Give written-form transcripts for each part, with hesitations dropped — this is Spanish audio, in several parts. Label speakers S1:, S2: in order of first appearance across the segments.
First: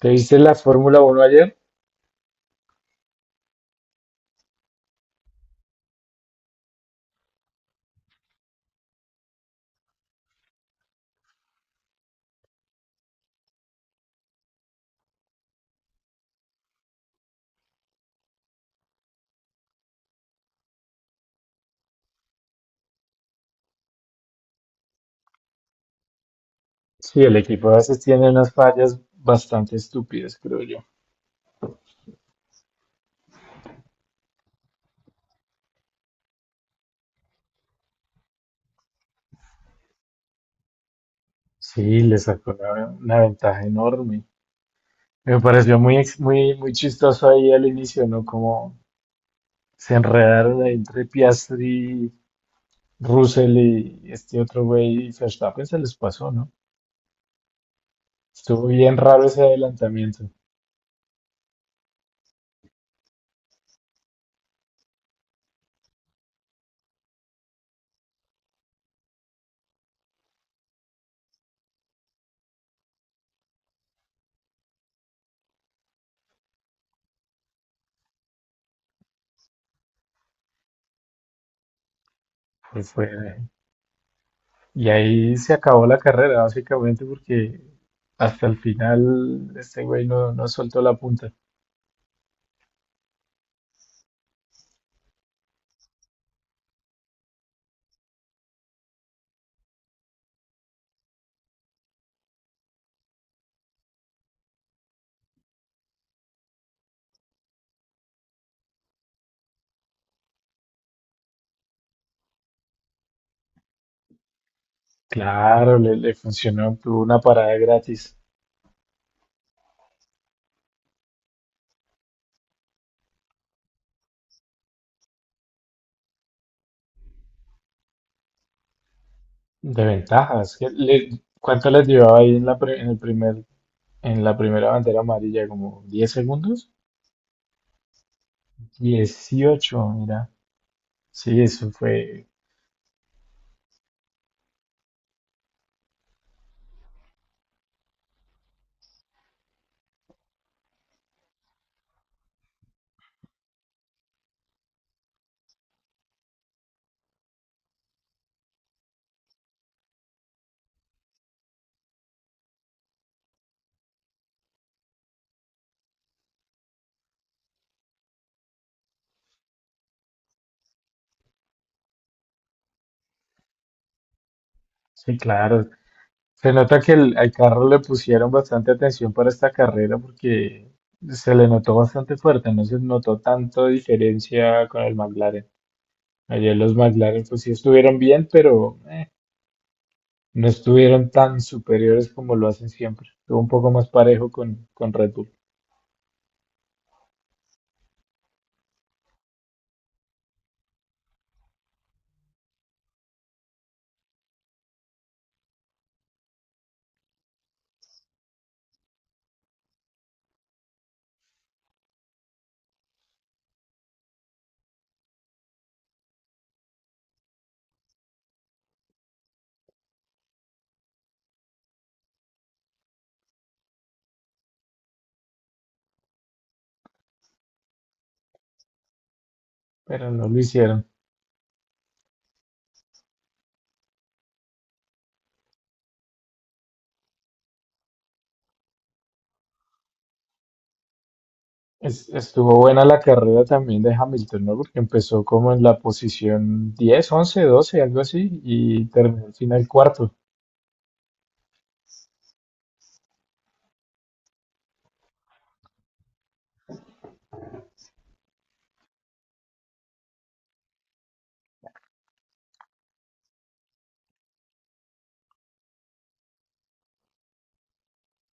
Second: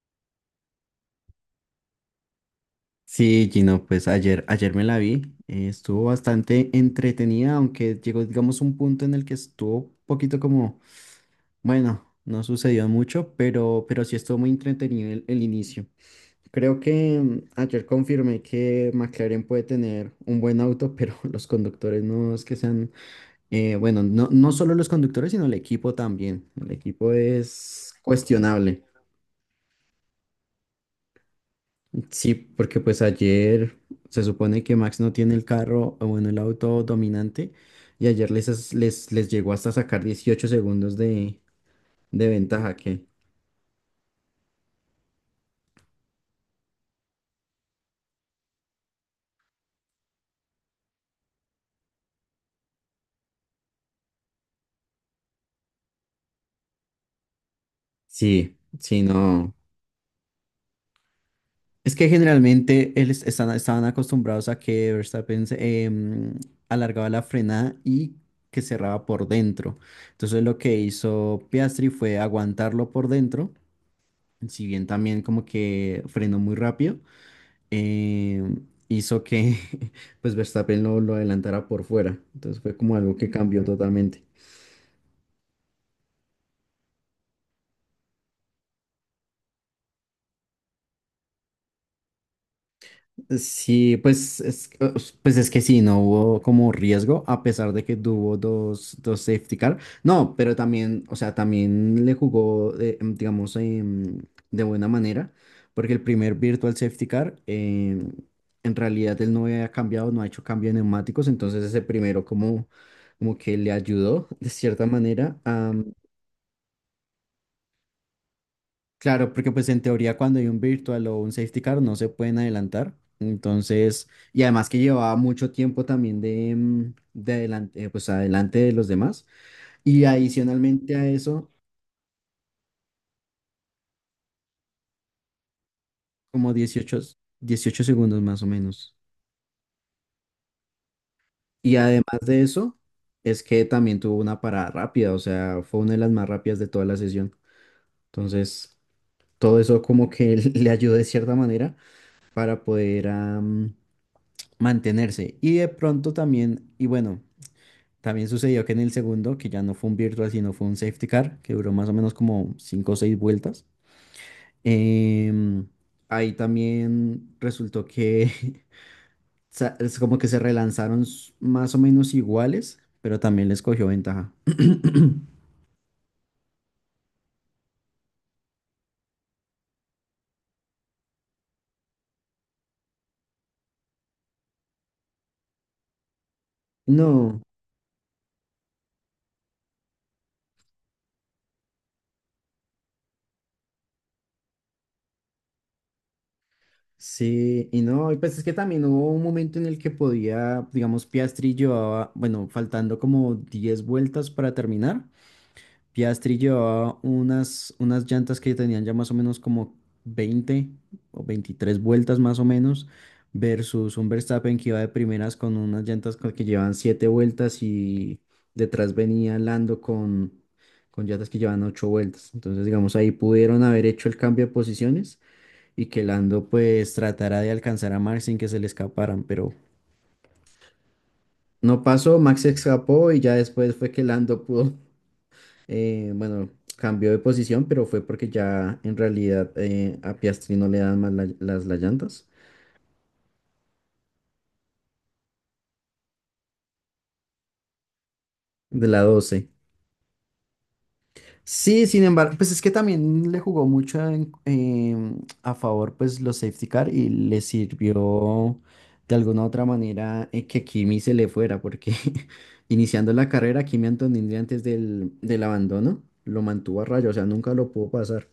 S1: ¿Te viste la Fórmula Uno ayer?
S2: Sí, Gino, pues ayer me la vi, estuvo bastante entretenida, aunque llegó, digamos, un punto en el que estuvo un poquito como, bueno, no sucedió mucho, pero sí estuvo muy entretenido el inicio. Creo que ayer confirmé que McLaren puede tener un buen auto, pero los conductores no es que sean, bueno, no solo los conductores, sino el equipo también. El equipo
S1: Sí, el equipo a
S2: es
S1: veces tiene unas
S2: cuestionable.
S1: fallas bastante estúpidas, creo yo.
S2: Sí, porque pues ayer se supone que Max no tiene el carro, o bueno, el auto dominante, y ayer les llegó hasta sacar 18 segundos de,
S1: Sí, le
S2: de
S1: sacó
S2: ventaja,
S1: una,
S2: que
S1: una ventaja enorme. Me pareció muy chistoso ahí al inicio, ¿no? Como se enredaron ahí entre Piastri, Russell y este otro güey, y Verstappen se les pasó, ¿no?
S2: sí,
S1: Estuvo bien
S2: sí,
S1: raro ese
S2: no.
S1: adelantamiento.
S2: Es que generalmente estaban acostumbrados a que Verstappen alargaba la frenada y que cerraba por dentro. Entonces lo que hizo Piastri fue aguantarlo por dentro, si bien también como que frenó muy rápido, eh, hizo que pues Verstappen lo adelantara por fuera. Entonces fue
S1: Fue,
S2: como algo que
S1: fue-
S2: cambió totalmente.
S1: y ahí se acabó la carrera, básicamente, porque hasta el final este güey no soltó la punta.
S2: Sí, pues es que sí, no hubo como riesgo, a pesar de que tuvo dos safety car. No, pero también, o sea, también le jugó, digamos, de buena manera, porque el primer virtual safety car, en realidad él no había cambiado, no ha hecho cambio de neumáticos, entonces ese primero como, como que le ayudó de cierta manera.
S1: Claro, le funcionó, tuvo una parada gratis
S2: Claro, porque pues en teoría cuando hay un virtual o un safety car no se pueden adelantar. Entonces, y además que llevaba mucho tiempo también de, de adelante, pues adelante de los demás.
S1: de
S2: Y
S1: ventajas.
S2: adicionalmente a eso,
S1: ¿Cuánto les llevaba ahí en la, pre- en el primer, en la primera bandera amarilla? ¿Como 10
S2: como
S1: segundos?
S2: 18 segundos más o menos.
S1: 18, mira. Sí, eso
S2: Y además
S1: fue.
S2: de eso, es que también tuvo una parada rápida, o sea, fue una de las más rápidas de toda la sesión. Entonces, todo eso como que le ayudó de cierta manera para poder, mantenerse. Y de pronto también, y bueno. También sucedió que en el segundo, que ya no fue un virtual, sino fue un safety car, que duró más o menos como 5 o 6 vueltas. em, Ahí también resultó que es como que se relanzaron más o menos iguales, pero también les cogió ventaja.
S1: Sí, claro. Se nota que al carro le pusieron bastante atención para esta carrera porque se le notó bastante fuerte, no se notó tanto diferencia con el McLaren. Ayer los McLaren
S2: No,
S1: pues sí estuvieron bien, pero... no estuvieron tan superiores como lo hacen siempre. Estuvo un poco más parejo con Red Bull,
S2: sí, y no, y pues es que también hubo un momento en el que podía, digamos, Piastri llevaba, bueno, faltando como 10 vueltas para terminar, Piastri llevaba unas llantas que tenían ya más o menos como 20 o 23 vueltas más o menos, versus un Verstappen que iba de primeras con unas llantas que llevaban 7 vueltas y detrás venía Lando con llantas que llevaban 8 vueltas. Entonces, digamos, ahí pudieron haber hecho el cambio de posiciones y que Lando pues tratara de alcanzar a Max sin que se le escaparan, pero
S1: pero no lo hicieron.
S2: no pasó, Max se escapó y ya después fue que Lando pudo, eh, bueno, cambió de posición, pero fue porque ya en realidad, a Piastri no le dan más las llantas
S1: Estuvo buena la carrera también de Hamilton, ¿no? Porque empezó como en la posición 10, 11, 12, algo así, y
S2: de la
S1: terminó al
S2: 12.
S1: final cuarto.
S2: Sí, sin embargo, pues es que también le jugó mucho a favor pues los safety car y le sirvió de alguna u otra manera, que Kimi se le fuera, porque iniciando la carrera, Kimi Antonelli antes del abandono lo mantuvo a raya, o sea, nunca lo pudo pasar.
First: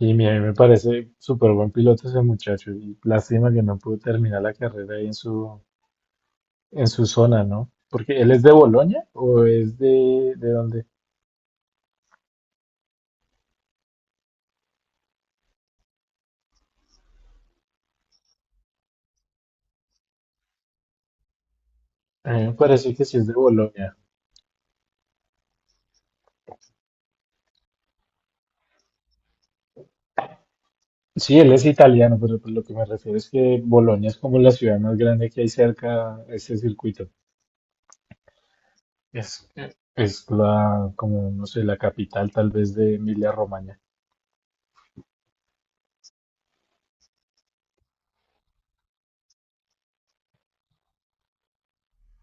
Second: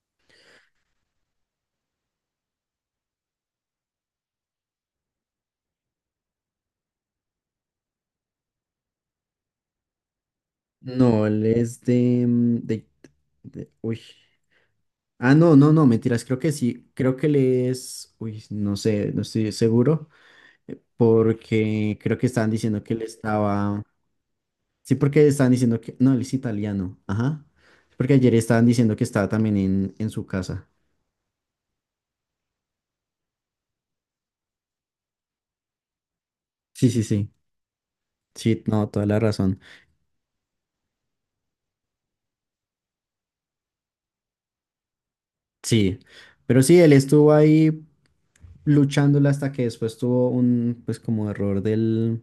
S1: A mí me parece súper buen piloto ese muchacho, y lástima que no pudo terminar la carrera ahí en su zona, ¿no? ¿Porque él es de Bolonia o es de dónde?
S2: No, él es de, uy. Ah, no, no, no, mentiras, creo que sí, creo que le es, uy, no sé, no estoy seguro, porque creo que
S1: A mí
S2: estaban
S1: me
S2: diciendo
S1: parece
S2: que él
S1: que sí es de
S2: estaba,
S1: Bolonia.
S2: sí, porque estaban diciendo que, no, él es italiano, ajá, porque ayer estaban diciendo que estaba también en su casa.
S1: Sí, él es italiano, pero pues lo que me refiero es que Bolonia es como la ciudad más grande que hay cerca a ese
S2: Sí, sí,
S1: circuito.
S2: sí, sí, no, toda la
S1: Es,
S2: razón,
S1: es la, como, no sé, la capital tal vez de Emilia-Romagna.
S2: sí, pero sí, él estuvo ahí luchándola hasta que después tuvo un, pues como error del,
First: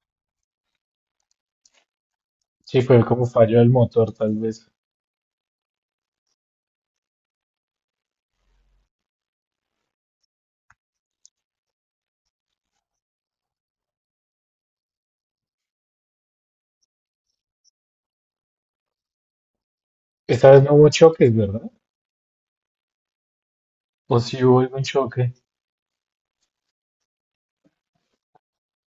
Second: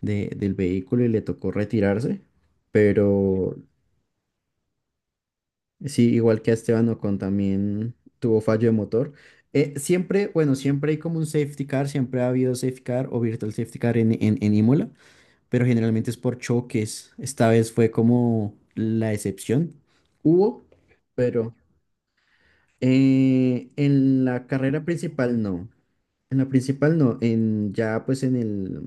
S2: de- del vehículo y le tocó retirarse,
S1: Sí, fue como
S2: pero
S1: fallo del motor tal vez.
S2: sí, igual que a Esteban Ocon también tuvo fallo de motor. Siempre, bueno, siempre hay como un safety car, siempre ha habido safety car o virtual safety car en Imola, pero generalmente es por choques. Esta vez fue como la excepción.
S1: Esta vez
S2: Hubo,
S1: no hubo choques,
S2: pero
S1: ¿verdad? ¿O
S2: en
S1: sí
S2: la
S1: hubo algún
S2: carrera
S1: choque
S2: principal no. En la principal no, en ya pues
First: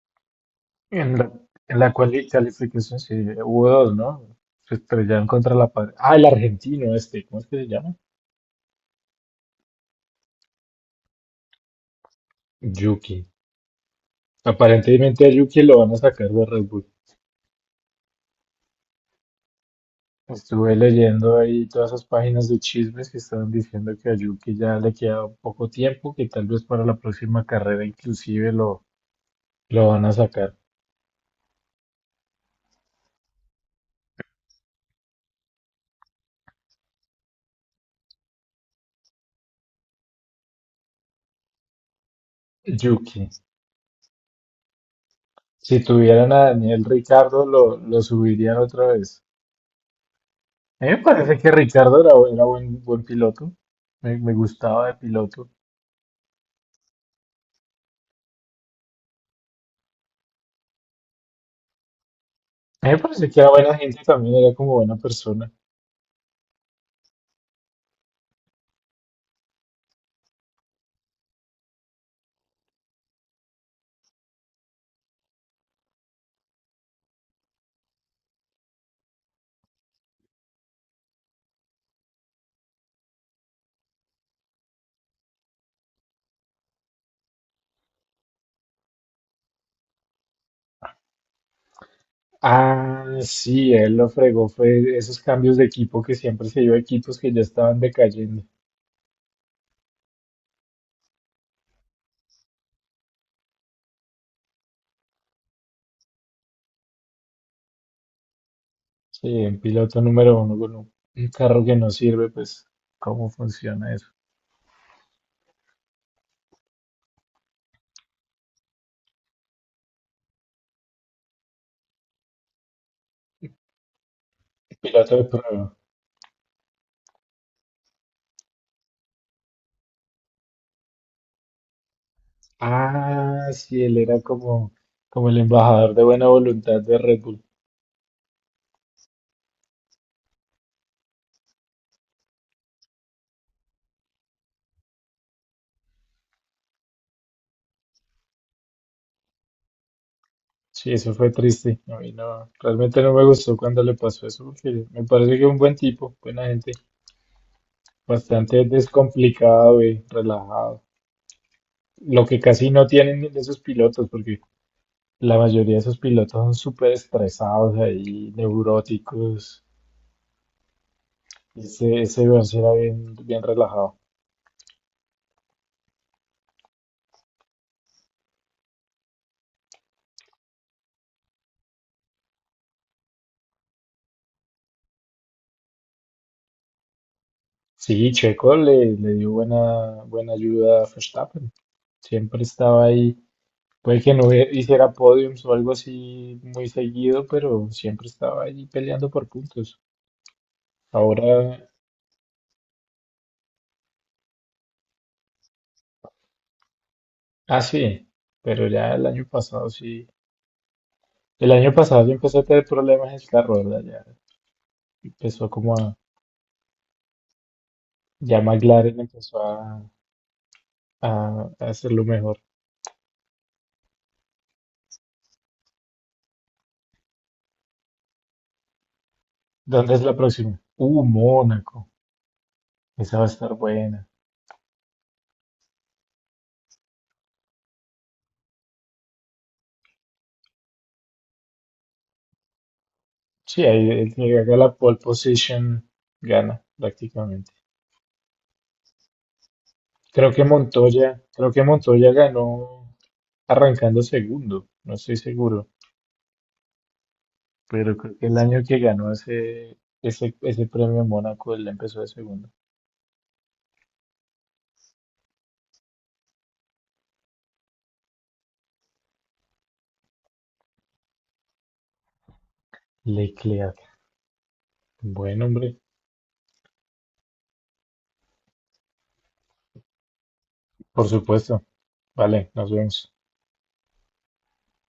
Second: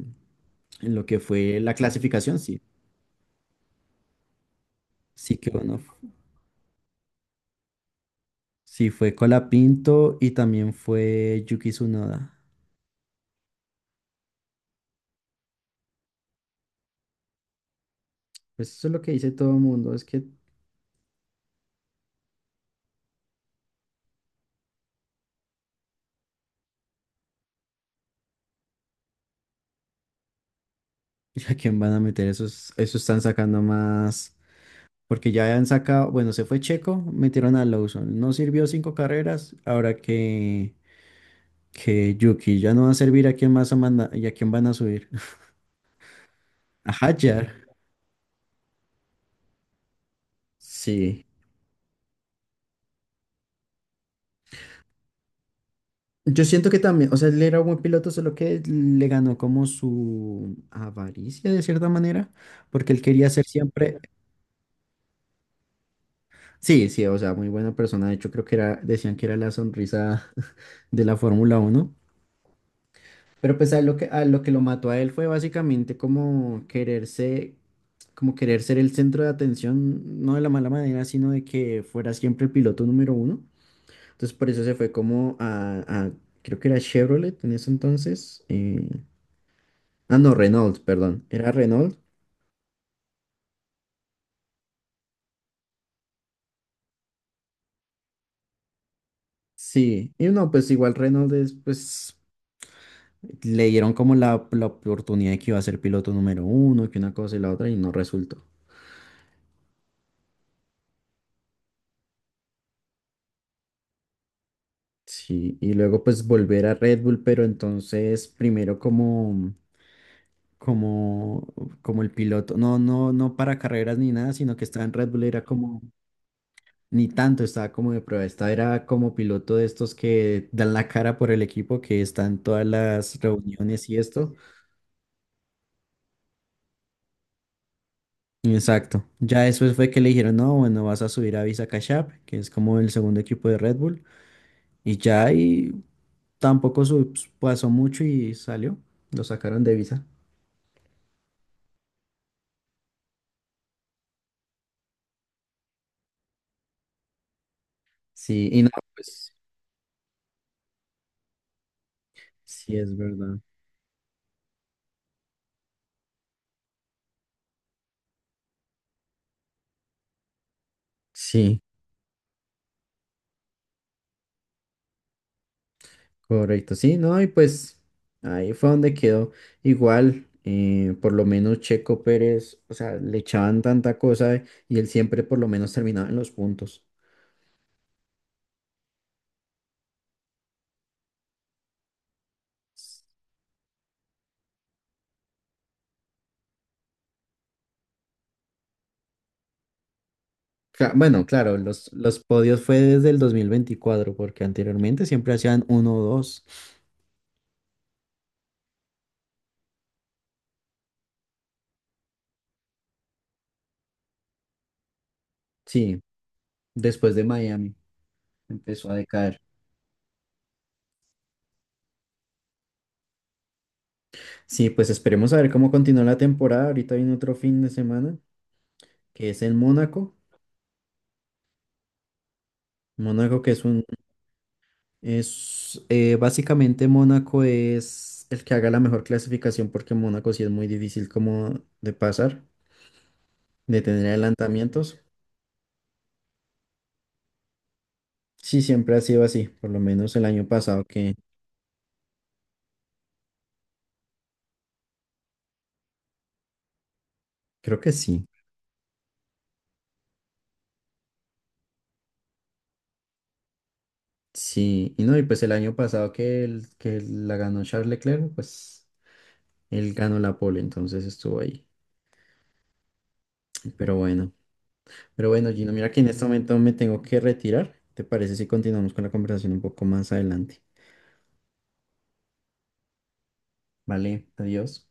S2: en lo
S1: en
S2: que
S1: la,
S2: fue la
S1: en la cuali-
S2: clasificación, sí.
S1: calificación? Sí, hubo dos, ¿no? Se estrellaron
S2: Sí que
S1: contra la
S2: bueno,
S1: pared. Ah, el argentino este, ¿cómo es que se llama?
S2: sí fue Colapinto y también fue Yuki Tsunoda.
S1: Yuki. Aparentemente a Yuki lo van a sacar de Red Bull.
S2: Pues eso es lo que dice todo el mundo, es que
S1: Estuve leyendo ahí todas esas páginas de chismes que estaban diciendo que a Yuki ya le queda poco tiempo, que tal vez para la próxima carrera inclusive lo van a sacar.
S2: ¿a quién van a meter esos? Eso están sacando más, porque ya han sacado, bueno, se fue Checo, metieron a Lawson, no sirvió cinco carreras, ahora que Yuki ya no va a
S1: Yuki,
S2: servir, ¿a quién más y a quién van a subir?
S1: si tuvieran a Daniel
S2: A
S1: Ricardo,
S2: Hadjar,
S1: lo subirían otra vez. A mí me
S2: sí.
S1: parece que Ricardo era buen piloto, me gustaba de piloto.
S2: Yo siento que también, o sea, él era un buen piloto, solo que le ganó como su avaricia de cierta manera,
S1: A mí
S2: porque
S1: me
S2: él
S1: parece
S2: quería
S1: que
S2: ser
S1: era buena gente
S2: siempre,
S1: también, era como buena persona.
S2: sí, sí, o sea, muy buena persona, de hecho creo que era, decían que era la sonrisa de la Fórmula Uno. Pero pues a lo que lo mató a él fue básicamente como quererse, como querer ser el centro de atención, no de la mala manera, sino de que fuera siempre el piloto número uno. Entonces por eso se fue como creo que era Chevrolet en ese entonces. Ah, no, Renault, perdón. Era Renault.
S1: Ah, sí, él lo fregó, fue esos cambios de equipo que siempre se dio a equipos que ya estaban decayendo.
S2: Sí. Y no, pues igual Renault es, pues le dieron como la oportunidad de que iba a ser piloto número uno, que una cosa y la otra, y no resultó.
S1: Sí, un piloto número uno con un carro que no sirve, pues, ¿cómo funciona eso?
S2: Sí, y luego pues volver a Red Bull, pero entonces primero como, como, como el piloto, no para carreras ni nada, sino que estaba en Red
S1: Piloto
S2: Bull,
S1: de
S2: era
S1: prueba.
S2: como, ni tanto, estaba como de prueba, estaba era como piloto de estos que dan la cara por el equipo, que están todas las
S1: Ah, sí,
S2: reuniones
S1: él
S2: y
S1: era
S2: esto.
S1: como, como el embajador de buena voluntad de Red Bull.
S2: Exacto, ya después fue que le dijeron, no, bueno, vas a subir a Visa Cash App, que es como el segundo equipo de Red Bull, y ya y tampoco pasó mucho y salió, lo sacaron de Visa.
S1: Sí, eso fue triste. A mí no, realmente no me gustó cuando le pasó eso, porque me parece que es un buen tipo, buena gente,
S2: Sí,
S1: bastante
S2: y no, pues
S1: descomplicado y relajado. Lo que casi
S2: sí
S1: no
S2: es
S1: tienen de
S2: verdad.
S1: esos pilotos, porque la mayoría de esos pilotos son súper estresados ahí, neuróticos.
S2: Sí,
S1: Ese Vance era bien, bien relajado.
S2: correcto. Sí, no, y pues ahí fue donde quedó. Igual, por lo menos Checo Pérez, o sea, le echaban tanta cosa y él siempre por lo menos terminaba en los puntos.
S1: Sí, Checo le dio buena ayuda a Verstappen. Siempre estaba ahí. Puede que no hiciera podiums o algo así muy seguido, pero siempre estaba ahí peleando por puntos.
S2: Bueno, claro,
S1: Ahora,
S2: los podios fue desde el 2024 porque anteriormente siempre hacían uno o dos.
S1: ah, sí, pero ya el año pasado sí. El año pasado ya empezó a tener problemas el carro, ¿verdad? Ya empezó como a.
S2: Sí, después de Miami
S1: Ya
S2: empezó a
S1: McLaren
S2: decaer.
S1: empezó a hacerlo mejor.
S2: Sí, pues esperemos a ver cómo continúa la temporada. Ahorita viene otro fin de semana, que es en
S1: ¿Dónde es
S2: Mónaco.
S1: la próxima? Mónaco. Esa va a
S2: Mónaco, que
S1: estar
S2: es un,
S1: buena.
S2: es, básicamente Mónaco es el que haga la mejor clasificación porque Mónaco sí es muy difícil como de pasar,
S1: Sí,
S2: de
S1: ahí
S2: tener
S1: el que haga la pole
S2: adelantamientos.
S1: position gana prácticamente.
S2: Sí, siempre ha sido así, por lo menos el año pasado que
S1: Creo que Montoya ganó arrancando segundo, no estoy seguro,
S2: creo que
S1: pero creo que
S2: sí.
S1: el año que ganó ese premio en Mónaco, él empezó de segundo.
S2: Sí, y no, y pues el año pasado que, el, que la ganó Charles Leclerc, pues él ganó la pole, entonces estuvo ahí.
S1: Leclerc,
S2: Pero bueno, pero
S1: buen
S2: bueno, Gino,
S1: hombre,
S2: mira que en este momento me tengo que retirar. ¿Te parece si continuamos con la conversación un poco más adelante?
S1: por supuesto. Vale, nos vemos.
S2: Vale, adiós.